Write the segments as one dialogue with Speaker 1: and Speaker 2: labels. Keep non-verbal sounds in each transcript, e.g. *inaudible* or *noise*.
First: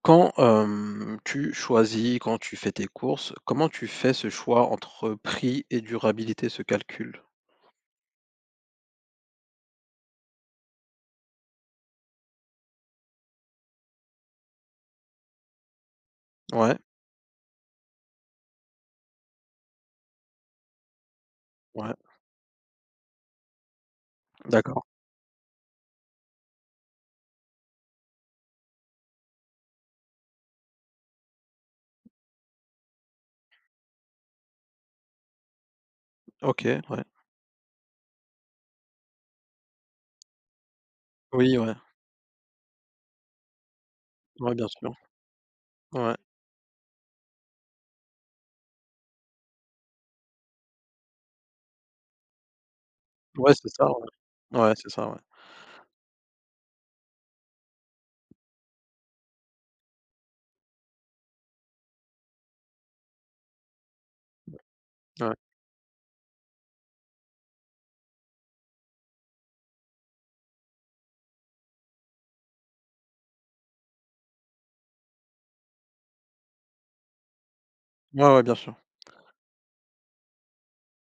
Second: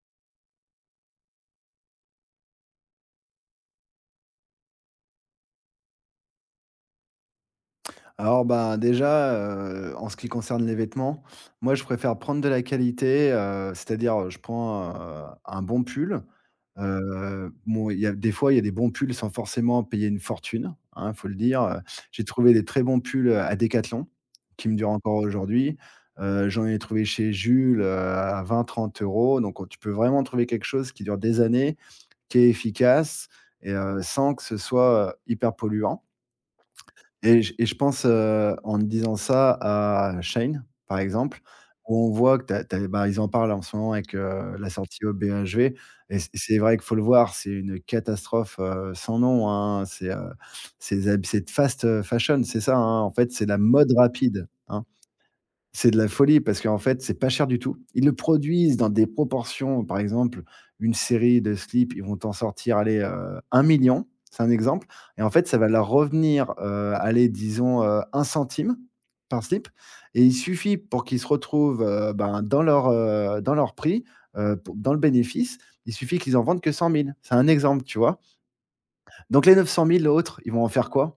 Speaker 1: Quand, tu choisis, quand tu fais tes courses, comment tu fais ce choix entre prix et durabilité, ce calcul?
Speaker 2: Alors, ben, déjà, en ce qui concerne les vêtements, moi, je préfère prendre de la qualité, c'est-à-dire, je prends, un bon pull,
Speaker 1: Ouais,
Speaker 2: bon, il y a des fois, il y a des bons pulls sans forcément payer une fortune, hein, faut le dire.
Speaker 1: ouais,
Speaker 2: J'ai trouvé des très bons pulls, à Decathlon qui me
Speaker 1: d'accord.
Speaker 2: durent encore aujourd'hui, j'en ai trouvé chez Jules, à vingt trente euros. Donc on tu peux vraiment trouver quelque chose qui dure des années, qui est efficace et sans que ce soit, hyper polluant.
Speaker 1: OK, ouais.
Speaker 2: Et je pense, en disant ça, à Shane, par exemple,
Speaker 1: Oui, ouais.
Speaker 2: où on voit que t'as as bah, ils en parlent en ce moment avec,
Speaker 1: Ouais, bien
Speaker 2: la
Speaker 1: sûr.
Speaker 2: sortie au BHV
Speaker 1: Ouais.
Speaker 2: et c'est vrai qu'il faut le voir, c'est une catastrophe, sans nom, hein. C'est z c'est de fast, fashion, c'est ça, hein, en fait, c'est
Speaker 1: Ouais,
Speaker 2: la
Speaker 1: c'est ça,
Speaker 2: mode rapide,
Speaker 1: ouais. Ouais,
Speaker 2: hein.
Speaker 1: c'est ça, ouais.
Speaker 2: C'est de la folie parce qu'en fait, c'est pas cher du tout. Ils le produisent dans des proportions, par exemple, une série de slips, ils vont t'en sortir, allez, 1000, c'est un exemple, et en
Speaker 1: Ouais.
Speaker 2: fait, ça va leur revenir, allez, disons, 1 centime par slip, et il suffit pour qu'ils se retrouvent, ben, dans leur prix, pou dans le bénéfice, il suffit qu'ils en vendent que 100 000. C'est un exemple, tu vois?
Speaker 1: Ouais, ouais, bien sûr.
Speaker 2: Donc les 900 000 autres, ils vont en faire quoi?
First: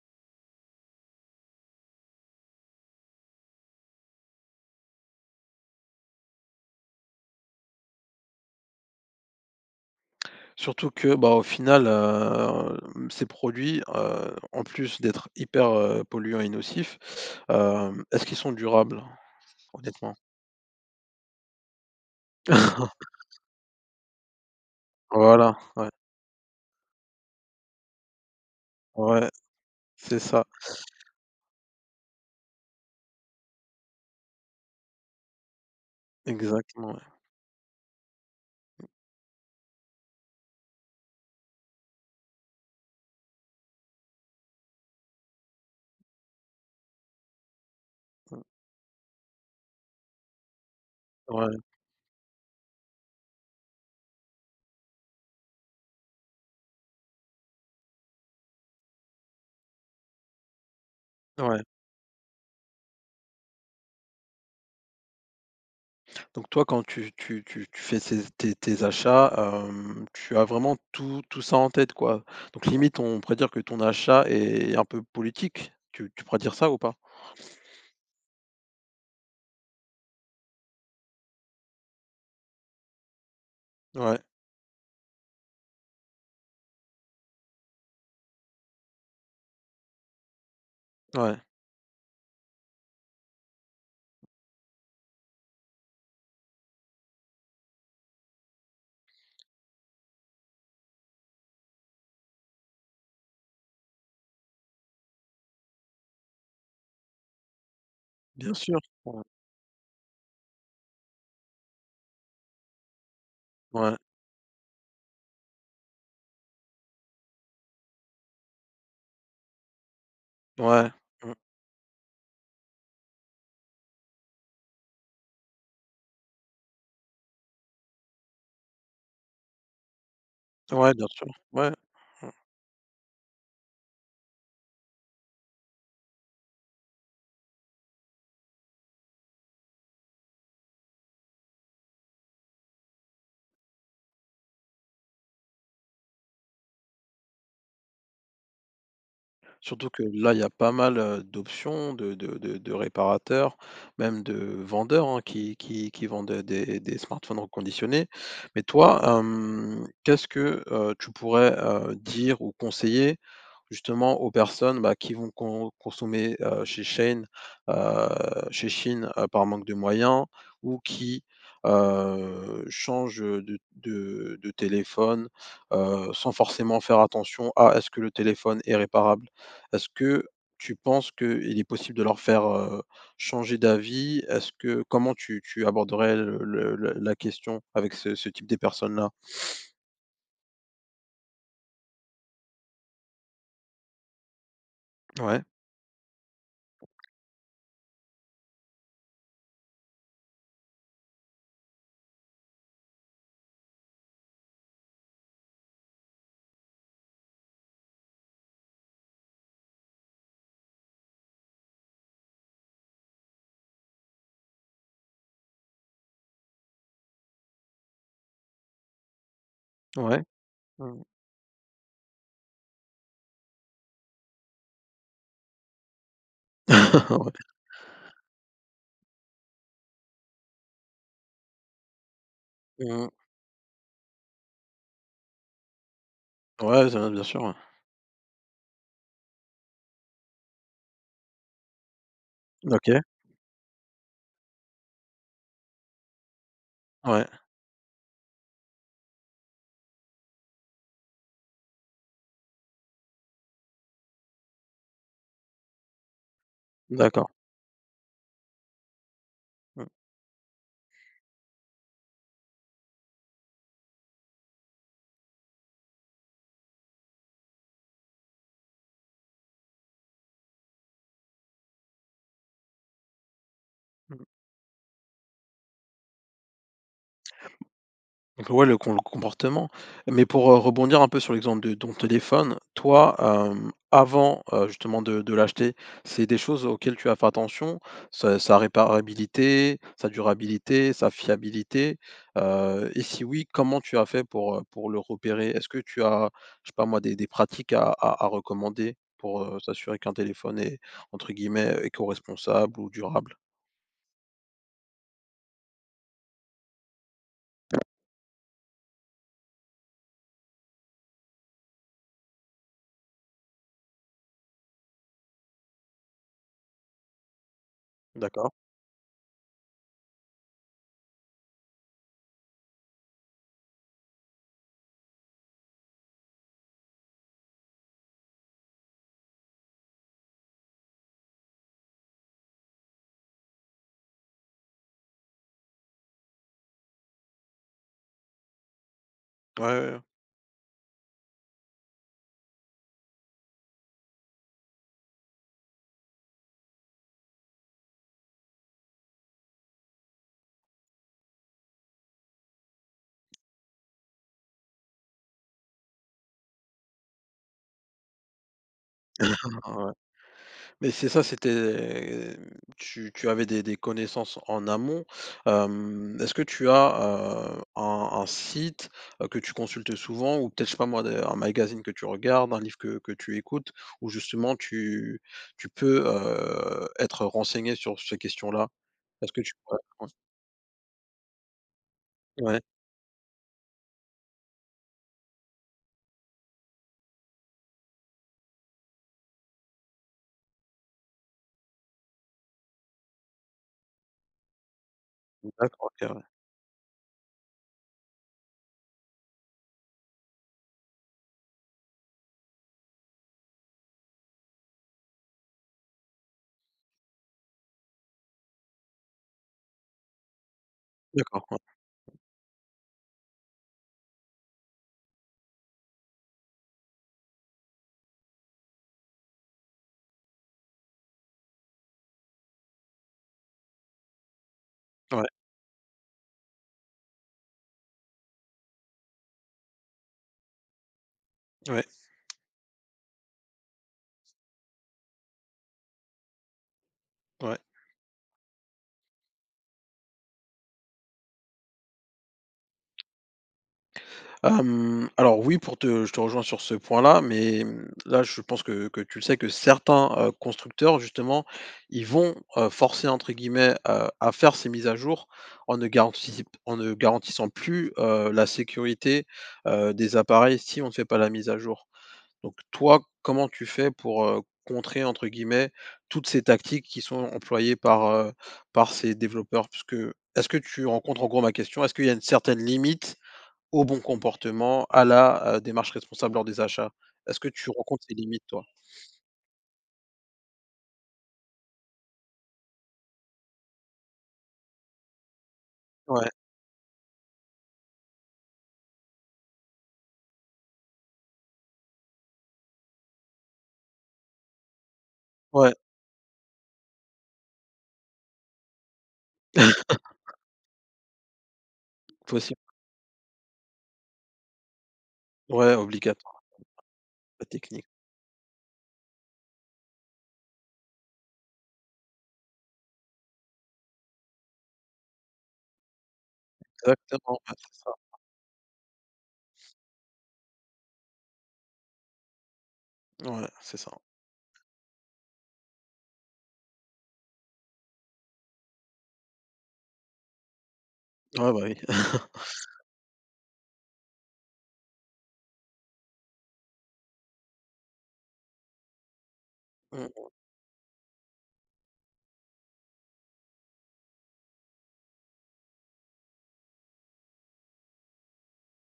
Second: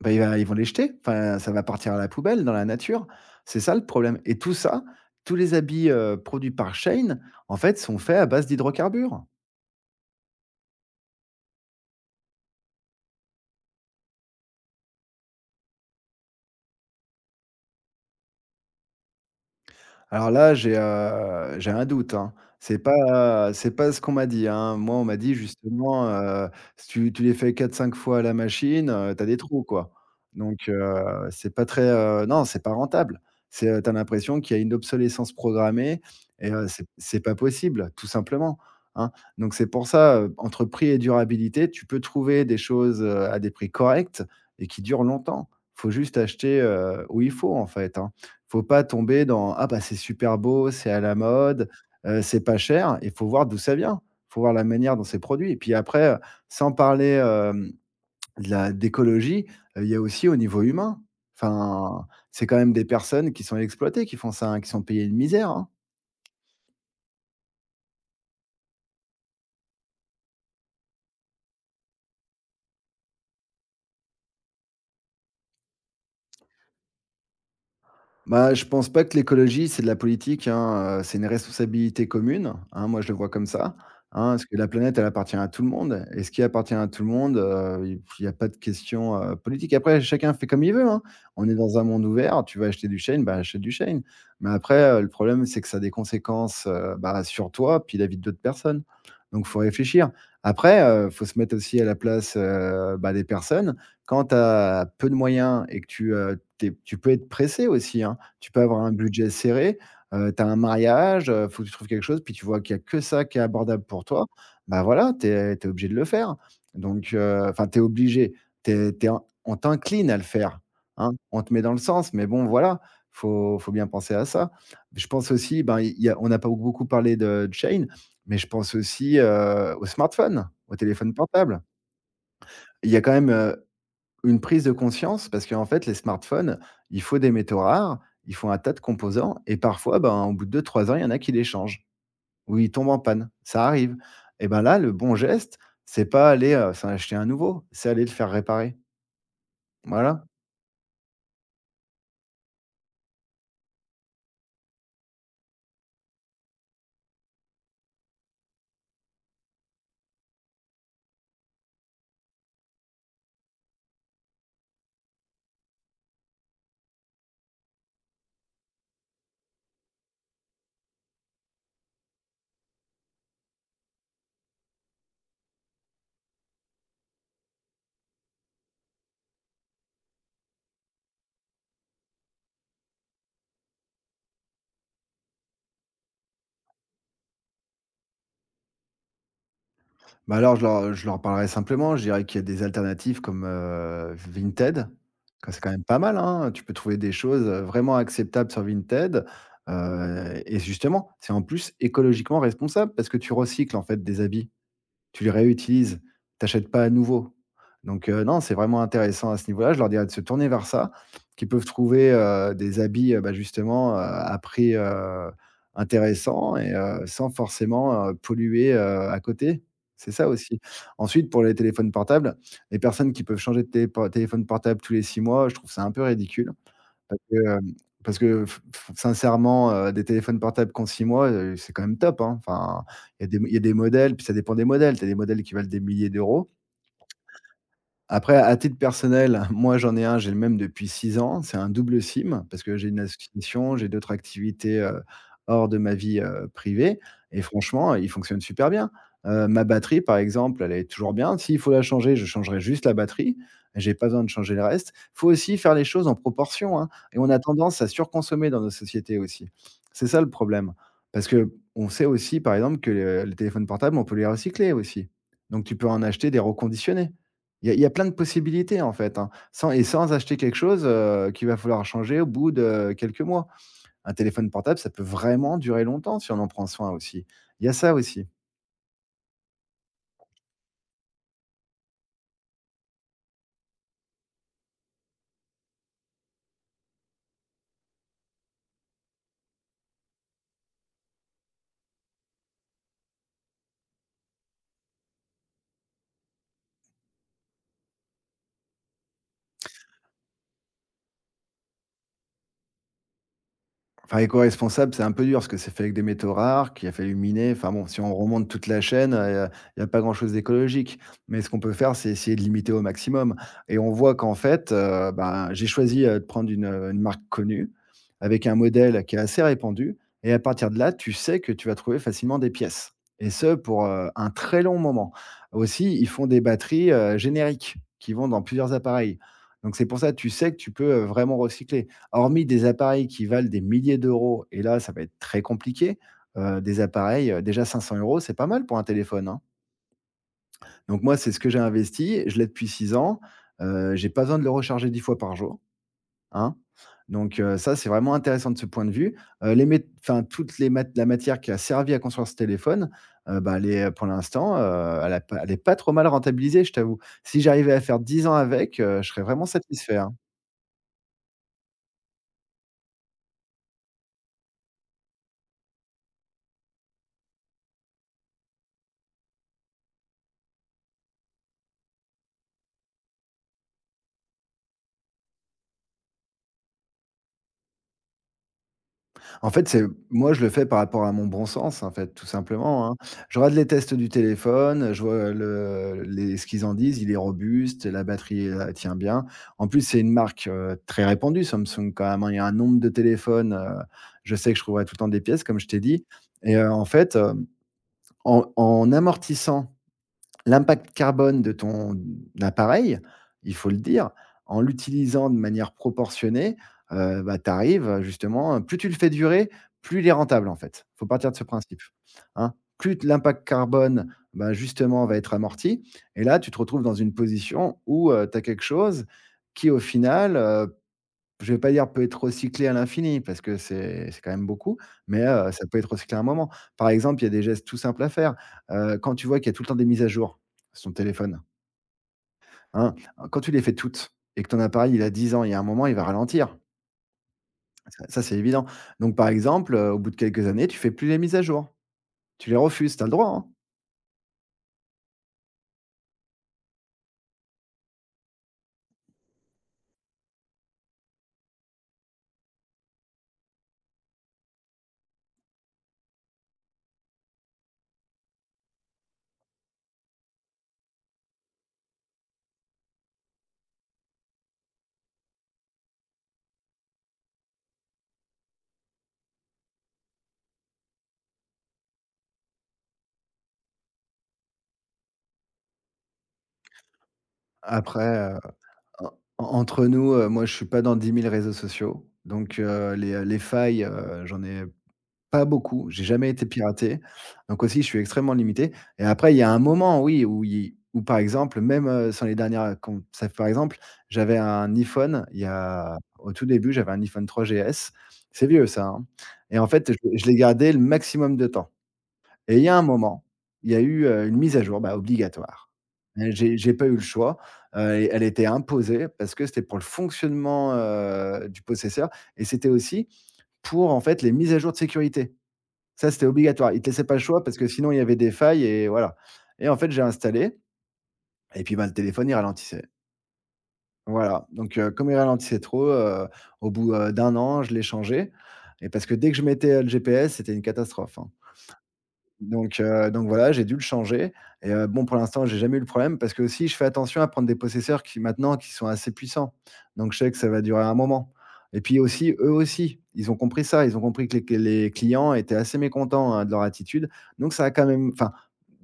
Speaker 2: Bah, il va ils vont les jeter, enfin, ça va partir à la poubelle, dans la nature. C'est ça le problème, et tout ça, tous les habits, produits par Shein, en fait, sont faits à base d'hydrocarbures.
Speaker 1: Surtout que, bah, au final, ces produits, en plus d'être hyper, polluants et nocifs, est-ce qu'ils sont durables, honnêtement?
Speaker 2: Alors là, j'ai un doute, hein. C'est
Speaker 1: *laughs*
Speaker 2: pas c'est pas ce qu'on m'a dit, hein. Moi, on m'a dit
Speaker 1: Voilà, ouais,
Speaker 2: justement, si tu les fais quatre cinq fois à la machine, tu
Speaker 1: ouais,
Speaker 2: des trous, quoi.
Speaker 1: c'est ça,
Speaker 2: Donc, c'est pas très, non, c'est pas rentable. C'est, tu l'impression qu'il y a une obsolescence programmée et heu, c'est
Speaker 1: exactement, ouais.
Speaker 2: c'est pas possible, tout simplement, hein. Donc c'est pour ça, entre prix et durabilité, tu peux trouver des choses, à des prix corrects et qui durent longtemps. Faut juste acheter, où il faut, en fait, hein. Faut pas tomber dans: «Ah bah, c'est super beau, c'est à la
Speaker 1: Ouais,
Speaker 2: mode, c'est pas cher», et faut voir d'où ça vient. Faut voir la manière dont c'est produit et puis après, sans parler, de la d'écologie, il y a aussi au niveau humain.
Speaker 1: ouais.
Speaker 2: Enfin, c'est quand même des personnes qui sont exploitées qui font ça, hein, qui sont payées une misère, hein.
Speaker 1: Donc toi, quand tu fais ces tes tes achats, tu as vraiment tout ça en tête, quoi? Donc limite, on pourrait dire que ton achat est un peu politique. Tu pourrais dire ça ou pas?
Speaker 2: Bah, je pense pas que l'écologie, c'est de la politique, hein, c'est une responsabilité commune, hein, moi je le vois comme ça,
Speaker 1: Ouais,
Speaker 2: hein, parce que la planète, elle appartient à tout le monde et ce qui appartient à tout le monde, il y a pas de question, politique. Après, chacun fait comme il veut, hein.
Speaker 1: ouais,
Speaker 2: On est dans un monde ouvert, tu vas acheter du Shein, bah, achète du Shein. Mais après, le problème, c'est que ça a des conséquences, bah, sur toi, puis la vie d'autres personnes. Donc faut réfléchir. Après, faut se mettre aussi à la place, bah, des personnes. Quand tu as peu de moyens et que tu peux être pressé aussi, hein. Tu
Speaker 1: bien
Speaker 2: peux
Speaker 1: sûr.
Speaker 2: avoir un
Speaker 1: Ouais,
Speaker 2: budget serré, tu as un mariage, faut que tu trouves quelque chose, puis tu vois qu'il y a que ça qui est abordable
Speaker 1: ouais,
Speaker 2: pour toi, bah, voilà, tu es obligé de le faire. Donc enfin, tu es obligé, t'es, es en on t'incline à le faire,
Speaker 1: ouais,
Speaker 2: hein.
Speaker 1: mmh,
Speaker 2: On te met dans le sens, mais bon, voilà, faut bien penser à ça. Je pense aussi, ben, il y a on n'a pas beaucoup parlé de chain, mais je pense aussi, aux smartphones, aux
Speaker 1: ouais, bien
Speaker 2: téléphones
Speaker 1: sûr,
Speaker 2: portables.
Speaker 1: ouais.
Speaker 2: Il y a quand même, une prise de conscience parce qu'en fait, les smartphones, il faut des métaux rares, il faut un tas de composants, et parfois, ben, au bout de deux trois ans, il y en a qui les changent ou ils tombent en panne. Ça arrive, et ben, là, le bon geste, c'est pas aller, s'en acheter un nouveau, c'est aller le faire réparer.
Speaker 1: Surtout que
Speaker 2: Voilà.
Speaker 1: là, il y a pas mal, d'options, de réparateurs, même de vendeurs, hein, qui vendent des smartphones reconditionnés. Mais toi, qu'est-ce que, tu pourrais, dire ou conseiller justement aux personnes, bah, qui vont consommer, heu, chez Shein, par manque de moyens ou qui, changent, de téléphone, sans forcément faire attention à: «Est-ce que le téléphone est réparable?» Est-ce que tu penses qu'il est possible de leur faire, changer d'avis? Est-ce que comment tu aborderais le la question avec ce type de personnes-là?
Speaker 2: Bah, alors je leur parlerai simplement, je dirais qu'il y a des alternatives comme, Vinted,
Speaker 1: Ouais,
Speaker 2: que c'est quand même pas mal, hein. Tu peux trouver des choses, vraiment acceptables sur Vinted, et justement, c'est en plus écologiquement responsable parce que tu recycles, en fait, des habits. Tu les réutilises, t'achètes pas à nouveau. Donc non, c'est vraiment intéressant à ce niveau-là. Je leur dirais de se tourner vers ça, qu'ils peuvent trouver, des habits, bah, justement, à prix, intéressant et sans forcément, polluer, à côté. C'est
Speaker 1: ouais.
Speaker 2: ça aussi.
Speaker 1: Mmh.
Speaker 2: Ensuite, pour les téléphones portables, les personnes qui peuvent changer de télépo téléphone portable tous les 6 mois, je trouve ça un peu ridicule, que,
Speaker 1: *laughs*
Speaker 2: hem, parce que f f sincèrement, des téléphones portables qui ont 6 mois, c'est quand même top, hein. Enfin,
Speaker 1: Ouais. Mmh.
Speaker 2: il y a des modèles, puis ça dépend des modèles. Tu as des modèles qui valent des milliers d'euros.
Speaker 1: Ouais, ça bien sûr, ouais.
Speaker 2: Après, à titre personnel, *laughs* moi, j'en ai un, j'ai le même depuis 6 ans. C'est un double SIM parce que j'ai une
Speaker 1: OK,
Speaker 2: association, j'ai d'autres activités, hors de ma vie, privée,
Speaker 1: ouais,
Speaker 2: et franchement, il fonctionne super bien. Ma batterie, par exemple, elle est toujours bien. S'il faut la changer, je changerai juste la batterie. J'ai pas besoin de changer le reste. Faut aussi faire les choses en proportion, hein, et on
Speaker 1: d'accord.
Speaker 2: a tendance à surconsommer dans nos sociétés aussi.
Speaker 1: Mmh.
Speaker 2: C'est ça le problème, parce que on sait aussi, par exemple, que, les téléphones portables, on peut les recycler aussi. Donc tu peux en acheter des reconditionnés. Il y a plein de possibilités, en fait, hein, sans et sans acheter quelque chose, qu'il va falloir changer au bout de quelques mois. Un
Speaker 1: Mmh.
Speaker 2: téléphone portable, ça peut vraiment durer longtemps si on en prend soin aussi. Il y a ça aussi.
Speaker 1: Donc ouais, le comportement. Mais pour, rebondir un peu sur l'exemple de ton téléphone, toi, avant, justement de l'acheter, c'est des choses auxquelles tu as fait attention? Sa réparabilité, sa durabilité, sa fiabilité? Et si oui, comment tu as fait pour le repérer? Est-ce que tu as, je sais pas moi, des pratiques à recommander pour, s'assurer qu'un téléphone est entre guillemets «éco-responsable» ou durable?
Speaker 2: Enfin, éco-responsable, c'est un peu dur parce que c'est fait avec des métaux rares, qu'il a fallu miner. Enfin bon, si on remonte toute la chaîne, il y a pas grand-chose d'écologique. Mais ce qu'on peut faire, c'est essayer de limiter au maximum, et on voit qu'en fait, ben, j'ai choisi, de prendre une marque connue avec
Speaker 1: D'accord.
Speaker 2: un modèle qui est assez répandu, et à partir de là, tu sais que tu vas trouver facilement des pièces, et ce pour, un très long moment. Aussi, ils font des batteries, génériques qui vont dans plusieurs appareils. Donc c'est pour ça, tu sais que tu peux, vraiment recycler. Hormis des appareils qui valent des milliers d'euros, et là, ça va être très compliqué, des appareils, déjà 500 euros, c'est pas mal pour un téléphone, hein.
Speaker 1: Ouais, ouais, ouais.
Speaker 2: Donc moi, c'est ce que j'ai investi, je l'ai depuis 6 ans, j'ai pas besoin de le recharger 10 fois par jour, hein. Donc ça, c'est vraiment intéressant de ce point de vue. Les mét enfin toutes les mat la matière qui a servi à construire ce téléphone, bah, elle est, pour l'instant, elle a pas est pas trop mal rentabilisée, je t'avoue. Si j'arrivais à faire 10 ans avec, je serais vraiment
Speaker 1: Mmh.
Speaker 2: satisfait,
Speaker 1: Ouais.
Speaker 2: hein.
Speaker 1: Mais c'est ça, c'était tu avais des connaissances en amont. Est-ce que tu as, un site, que tu consultes souvent ou peut-être, je sais pas moi, de un magazine que tu regardes, un livre que tu écoutes, où justement tu peux, être renseigné sur ces questions-là? Est-ce que
Speaker 2: En
Speaker 1: tu
Speaker 2: fait,
Speaker 1: pourrais
Speaker 2: c'est moi, je le fais par rapport à mon bon sens, en fait, tout
Speaker 1: ouais,
Speaker 2: simplement, hein. Je regarde les tests du téléphone, je vois le les ce qu'ils en disent, il est robuste, la batterie, elle tient bien. En plus, c'est une marque, très répandue, Samsung, quand même, hein. Il y a un nombre de téléphones, je sais que je trouverai tout le temps des pièces,
Speaker 1: ouais,
Speaker 2: comme je t'ai
Speaker 1: d'accord,
Speaker 2: dit,
Speaker 1: OK, ouais.
Speaker 2: et en fait, en amortissant l'impact carbone de ton appareil, il faut le dire, en l'utilisant de manière proportionnée, bah, tu arrives, justement, plus tu le fais durer, plus il est rentable, en fait. Il faut partir de ce
Speaker 1: D'accord, ouais.
Speaker 2: principe, hein. Plus t l'impact carbone, bah, justement, va être amorti, et là, tu te retrouves dans une position où, tu as quelque chose qui, au final, je vais pas dire peut être recyclé à l'infini parce que c'est quand même beaucoup, mais
Speaker 1: Ouais,
Speaker 2: ça peut être recyclé à un moment. Par exemple, il y a des gestes tout simples à faire, quand tu vois qu'il y a tout le temps des mises à jour sur ton téléphone,
Speaker 1: ouais,
Speaker 2: hein, quand tu les fais toutes et que ton appareil il a 10 ans, il y a un moment, il va ralentir.
Speaker 1: ouais.
Speaker 2: Ça, c'est évident. Donc par exemple, au bout de quelques années, tu fais plus les mises à jour. Tu les refuses, tu as le droit, hein.
Speaker 1: Alors oui, pour te je te rejoins sur ce point-là, mais mmh, là, je pense que tu le sais, que certains, constructeurs, justement, ils vont, «forcer» entre guillemets, à faire ces mises à jour en ne garantissi en ne garantissant plus, la sécurité, des appareils si on ne fait pas la mise à jour. Donc toi, comment tu fais pour, «contrer» entre guillemets toutes ces tactiques qui sont employées par, par ces développeurs? Parce que est-ce que tu rencontres en gros ma question, est-ce qu'il y a une certaine limite au bon comportement, à la, démarche responsable lors des achats. Est-ce que tu
Speaker 2: Après,
Speaker 1: rencontres ces limites, toi?
Speaker 2: en entre nous, moi, je suis pas dans 10 000 réseaux sociaux, donc les failles, j'en ai pas beaucoup, j'ai
Speaker 1: Ouais,
Speaker 2: jamais été piraté, donc aussi je suis extrêmement limité et après il y a un moment, oui, où par exemple même, sur les dernières com ça par exemple, j'avais un iPhone il y
Speaker 1: ouais,
Speaker 2: a au tout début, j'avais un iPhone 3GS, c'est vieux ça, hein et en fait je
Speaker 1: *laughs*
Speaker 2: je l'ai gardé le maximum de temps et il
Speaker 1: possible.
Speaker 2: y a un moment, il y a eu, une mise à jour, bah, obligatoire
Speaker 1: Ouais,
Speaker 2: et
Speaker 1: obligatoire,
Speaker 2: j'ai pas eu le choix,
Speaker 1: la technique.
Speaker 2: et elle était imposée parce que c'était pour le fonctionnement, du possesseur et c'était aussi pour en fait les mises à jour de sécurité. Ça, c'était obligatoire. Ils te laissaient pas le
Speaker 1: Exactement,
Speaker 2: choix
Speaker 1: ouais,
Speaker 2: parce que
Speaker 1: c'est ça.
Speaker 2: sinon il y avait des failles et voilà. Et en fait, j'ai installé et puis, ben, le téléphone, il ralentissait.
Speaker 1: Ouais, c'est ça.
Speaker 2: Voilà, donc comme il ralentissait trop, au bout, d'1 an, je l'ai changé et parce que dès que je mettais, le GPS, c'était une catastrophe, hein.
Speaker 1: Ouais, bah, oui. *laughs*
Speaker 2: Donc voilà, j'ai dû le changer et bon, pour l'instant, j'ai jamais eu le problème parce que aussi, je fais attention à prendre des possesseurs qui maintenant qui sont assez puissants. Donc je
Speaker 1: Mmh
Speaker 2: sais que ça va durer un moment et puis aussi, eux aussi, ils ont compris ça. Ils ont compris que les clients étaient assez mécontents, hein, de leur attitude. Donc ça a quand même enfin,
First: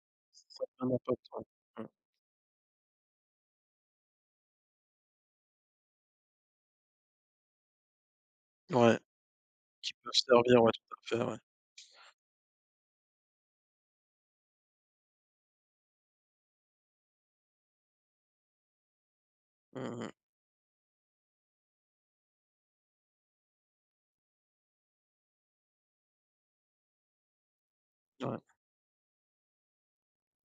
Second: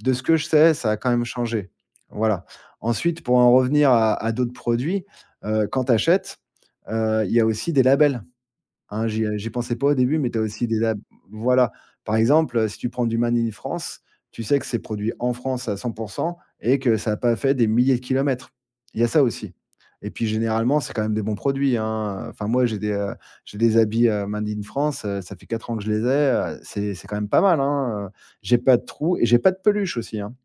Speaker 2: de ce que je
Speaker 1: ça
Speaker 2: sais,
Speaker 1: a un
Speaker 2: ça a quand même
Speaker 1: impact,
Speaker 2: changé.
Speaker 1: ouais.
Speaker 2: Voilà. Ensuite, pour en revenir à d'autres produits, quand tu achètes, il y a aussi des labels.
Speaker 1: Mmh. Ouais,
Speaker 2: Hein, j'y pensais pas
Speaker 1: qui
Speaker 2: au
Speaker 1: peuvent
Speaker 2: début, mais tu as
Speaker 1: servir,
Speaker 2: aussi
Speaker 1: ouais,
Speaker 2: des lab
Speaker 1: tout à fait, ouais.
Speaker 2: voilà. Par exemple, si tu prends du Made in France, tu sais que c'est produit en France à 100 et que ça a pas fait des milliers de kilomètres. Il y a ça aussi
Speaker 1: Mmh
Speaker 2: et
Speaker 1: mh.
Speaker 2: puis généralement, c'est quand même des bons produits, hein, enfin moi j'ai des habits, Made in France, ça fait 4 ans que je les ai, c'est quand même pas mal, hein,
Speaker 1: Ouais.
Speaker 2: j'ai pas de trou et j'ai pas de peluche aussi, hein.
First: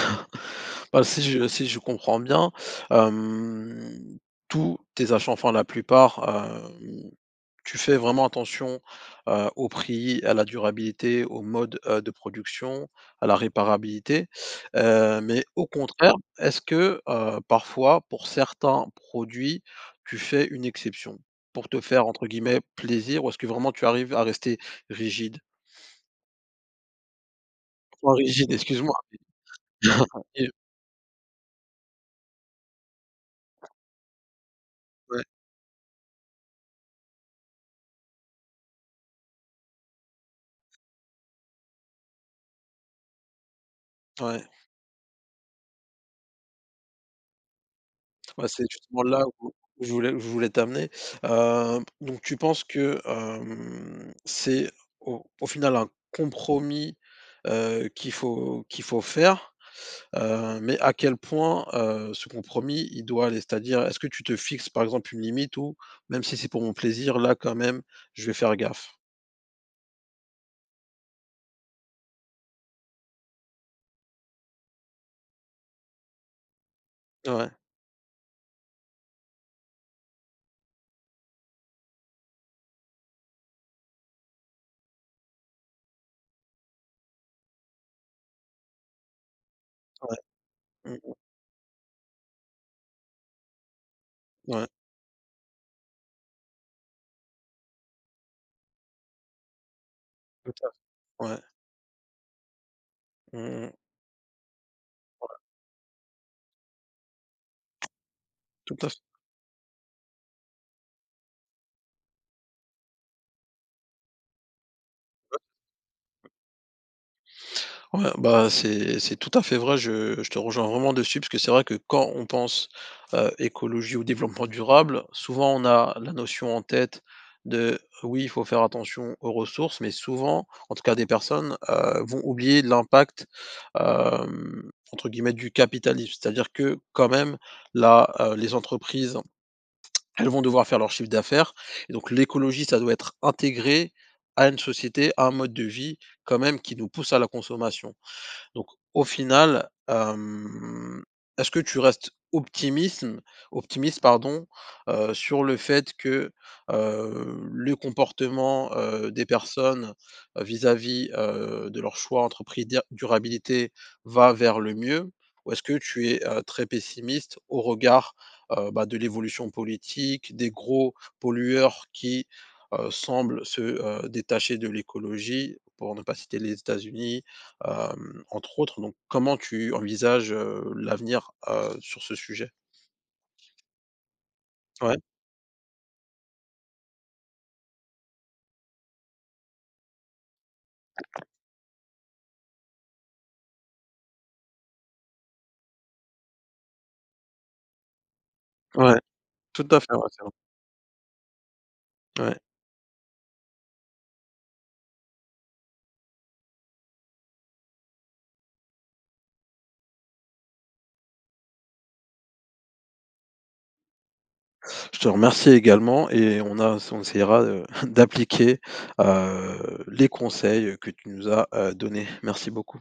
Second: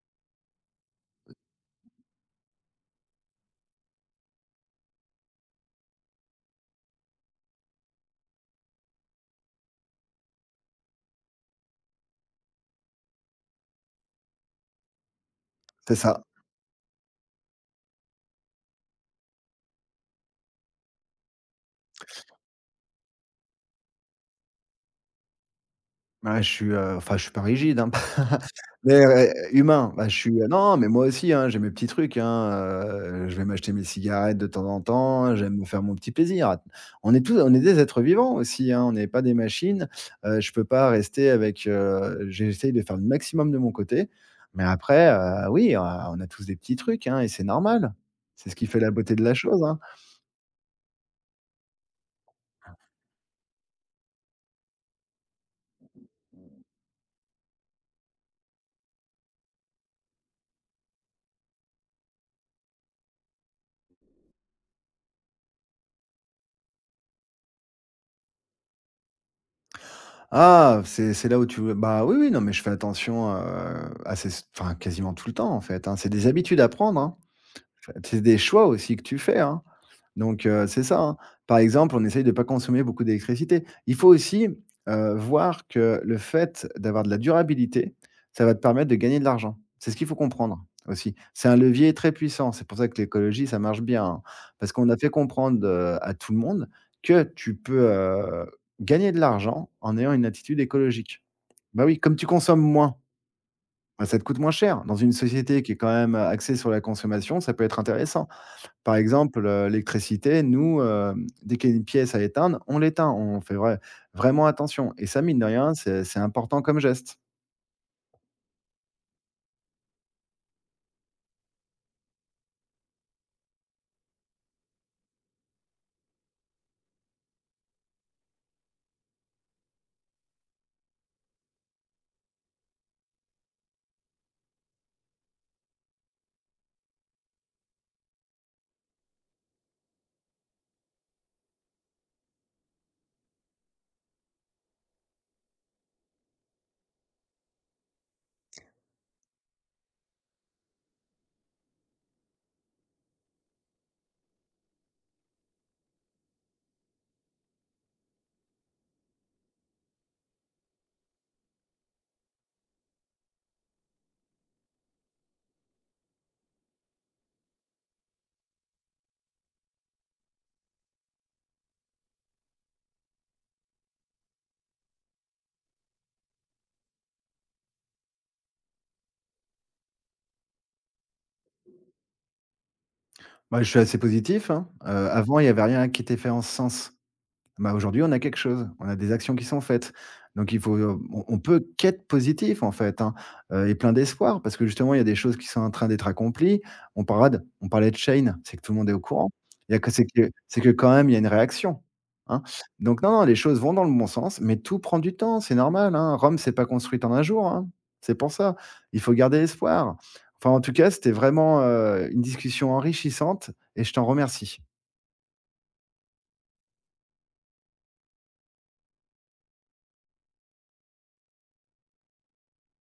Speaker 1: *laughs* Bah, si je comprends bien, hem, tous tes achats, enfin la plupart, hem tu fais vraiment attention, au prix, à la durabilité, au mode, de production, à la réparabilité, mais au
Speaker 2: C'est
Speaker 1: contraire,
Speaker 2: ça.
Speaker 1: est-ce que, parfois, pour certains produits, tu fais une exception? Pour te faire, entre guillemets, «plaisir» ou est-ce que vraiment tu arrives à rester rigide?
Speaker 2: Ouais, je suis, enfin je suis pas rigide, hein.
Speaker 1: Enfin rigide, excuse-moi.
Speaker 2: Mais ouais, humain, bah, je
Speaker 1: *laughs*
Speaker 2: suis
Speaker 1: Et
Speaker 2: non, mais moi aussi, hein, j'ai mes petits trucs, hein, je vais m'acheter mes cigarettes de temps en
Speaker 1: ouais,
Speaker 2: temps, j'aime me faire mon petit plaisir. On est des êtres vivants aussi, hein, on n'est pas des machines. Je peux pas rester avec, j'essaye de faire le maximum de mon côté,
Speaker 1: ouais.
Speaker 2: mais après, oui, on a tous des petits trucs, hein, et c'est normal.
Speaker 1: Bah,
Speaker 2: C'est ce
Speaker 1: c'est
Speaker 2: qui fait la
Speaker 1: justement
Speaker 2: beauté de
Speaker 1: là
Speaker 2: la
Speaker 1: où
Speaker 2: chose, hein.
Speaker 1: où je voulais où je voulais t'amener. Donc tu penses que, c'est au au final un compromis, qu'il faut faire, mais à quel point, ce compromis, il doit aller? C'est-à-dire, est-ce que tu te fixes par exemple une limite ou même si c'est pour mon plaisir, là quand même, je vais faire gaffe?
Speaker 2: Ah, c'est là où tu veux bah, oui, oui, non, mais je fais attention, à ces enfin, quasiment tout le temps, en fait, hein. C'est des habitudes à prendre, hein.
Speaker 1: Ouais,
Speaker 2: Bah, c'est des choix aussi que tu fais, hein. Donc c'est ça, hein. Par exemple, on essaye de pas consommer beaucoup d'électricité. Il faut aussi, voir que le fait d'avoir de la durabilité, ça va te permettre de gagner de l'argent. C'est ce qu'il faut
Speaker 1: ouais,
Speaker 2: comprendre aussi.
Speaker 1: mmh,
Speaker 2: C'est un levier très puissant. C'est pour ça que l'écologie, ça marche bien, hein.
Speaker 1: ouais,
Speaker 2: Parce qu'on a fait comprendre, à tout le monde que tu peux, gagner de l'argent en ayant une
Speaker 1: tout
Speaker 2: attitude
Speaker 1: à
Speaker 2: écologique.
Speaker 1: fait. Ouais,
Speaker 2: Bah oui, comme tu consommes moins,
Speaker 1: mmh mmh.
Speaker 2: bah, ça te coûte moins cher. Dans une société qui est quand même, axée sur la consommation, ça peut être intéressant.
Speaker 1: Tout à
Speaker 2: Par
Speaker 1: f
Speaker 2: exemple, l'électricité, nous, dès qu'il y a une pièce à éteindre, on l'éteint. On fait vraiment attention et ça, mine de rien, c'est important comme geste.
Speaker 1: ouais, bah, c'est tout à fait vrai, je te rejoins vraiment dessus, parce que c'est vrai que quand on pense, écologie ou développement durable, souvent on a la notion en tête de: «Oui, il faut faire attention aux ressources», mais souvent, en tout cas des personnes, vont oublier l'impact, entre guillemets, «du capitalisme». C'est-à-dire que quand même là, les entreprises, elles vont devoir faire leur chiffre d'affaires et donc l'écologie, ça doit être intégré à une société, à un mode de vie quand même qui nous pousse à la consommation. Donc au final, est-ce que tu restes optimisme optimiste pardon, sur le fait que, le comportement, des personnes, vis-à-vis, de leur choix entre prix dir durabilité va vers le mieux? Ou est-ce que tu es, très pessimiste au regard, bah, de l'évolution politique, des gros pollueurs qui, semblent se, détacher de l'écologie, pour ne pas citer les États-Unis, entre autres, donc comment tu envisages, l'avenir, sur ce sujet?
Speaker 2: Moi, je suis assez positif, hein,
Speaker 1: Ouais,
Speaker 2: avant, il n'y avait rien qui était fait en ce sens. Bah, aujourd'hui, on a quelque chose, on a des actions qui sont faites. Donc il faut, on peut qu'être positif en fait, hein, et plein d'espoir parce que justement, il y a des choses qui sont en train d'être accomplies. On parlait de Shein, c'est que tout le monde est au
Speaker 1: ouais,
Speaker 2: courant.
Speaker 1: tout
Speaker 2: Il y a
Speaker 1: à
Speaker 2: que
Speaker 1: fait,
Speaker 2: c'est
Speaker 1: ouais, c'est
Speaker 2: que
Speaker 1: vrai.
Speaker 2: c'est que quand même, il y a une réaction,
Speaker 1: Ouais.
Speaker 2: hein. Donc non, non, les choses vont dans le bon sens, mais tout prend du temps, c'est normal, hein. Rome c'est pas construite en un jour, hein. C'est pour ça. Il faut garder espoir. Enfin, en tout cas, c'était vraiment, une discussion enrichissante et je t'en remercie.
Speaker 1: Je te remercie également et on a on essaiera, *laughs* d'appliquer, les conseils que tu nous as, donnés. Merci beaucoup.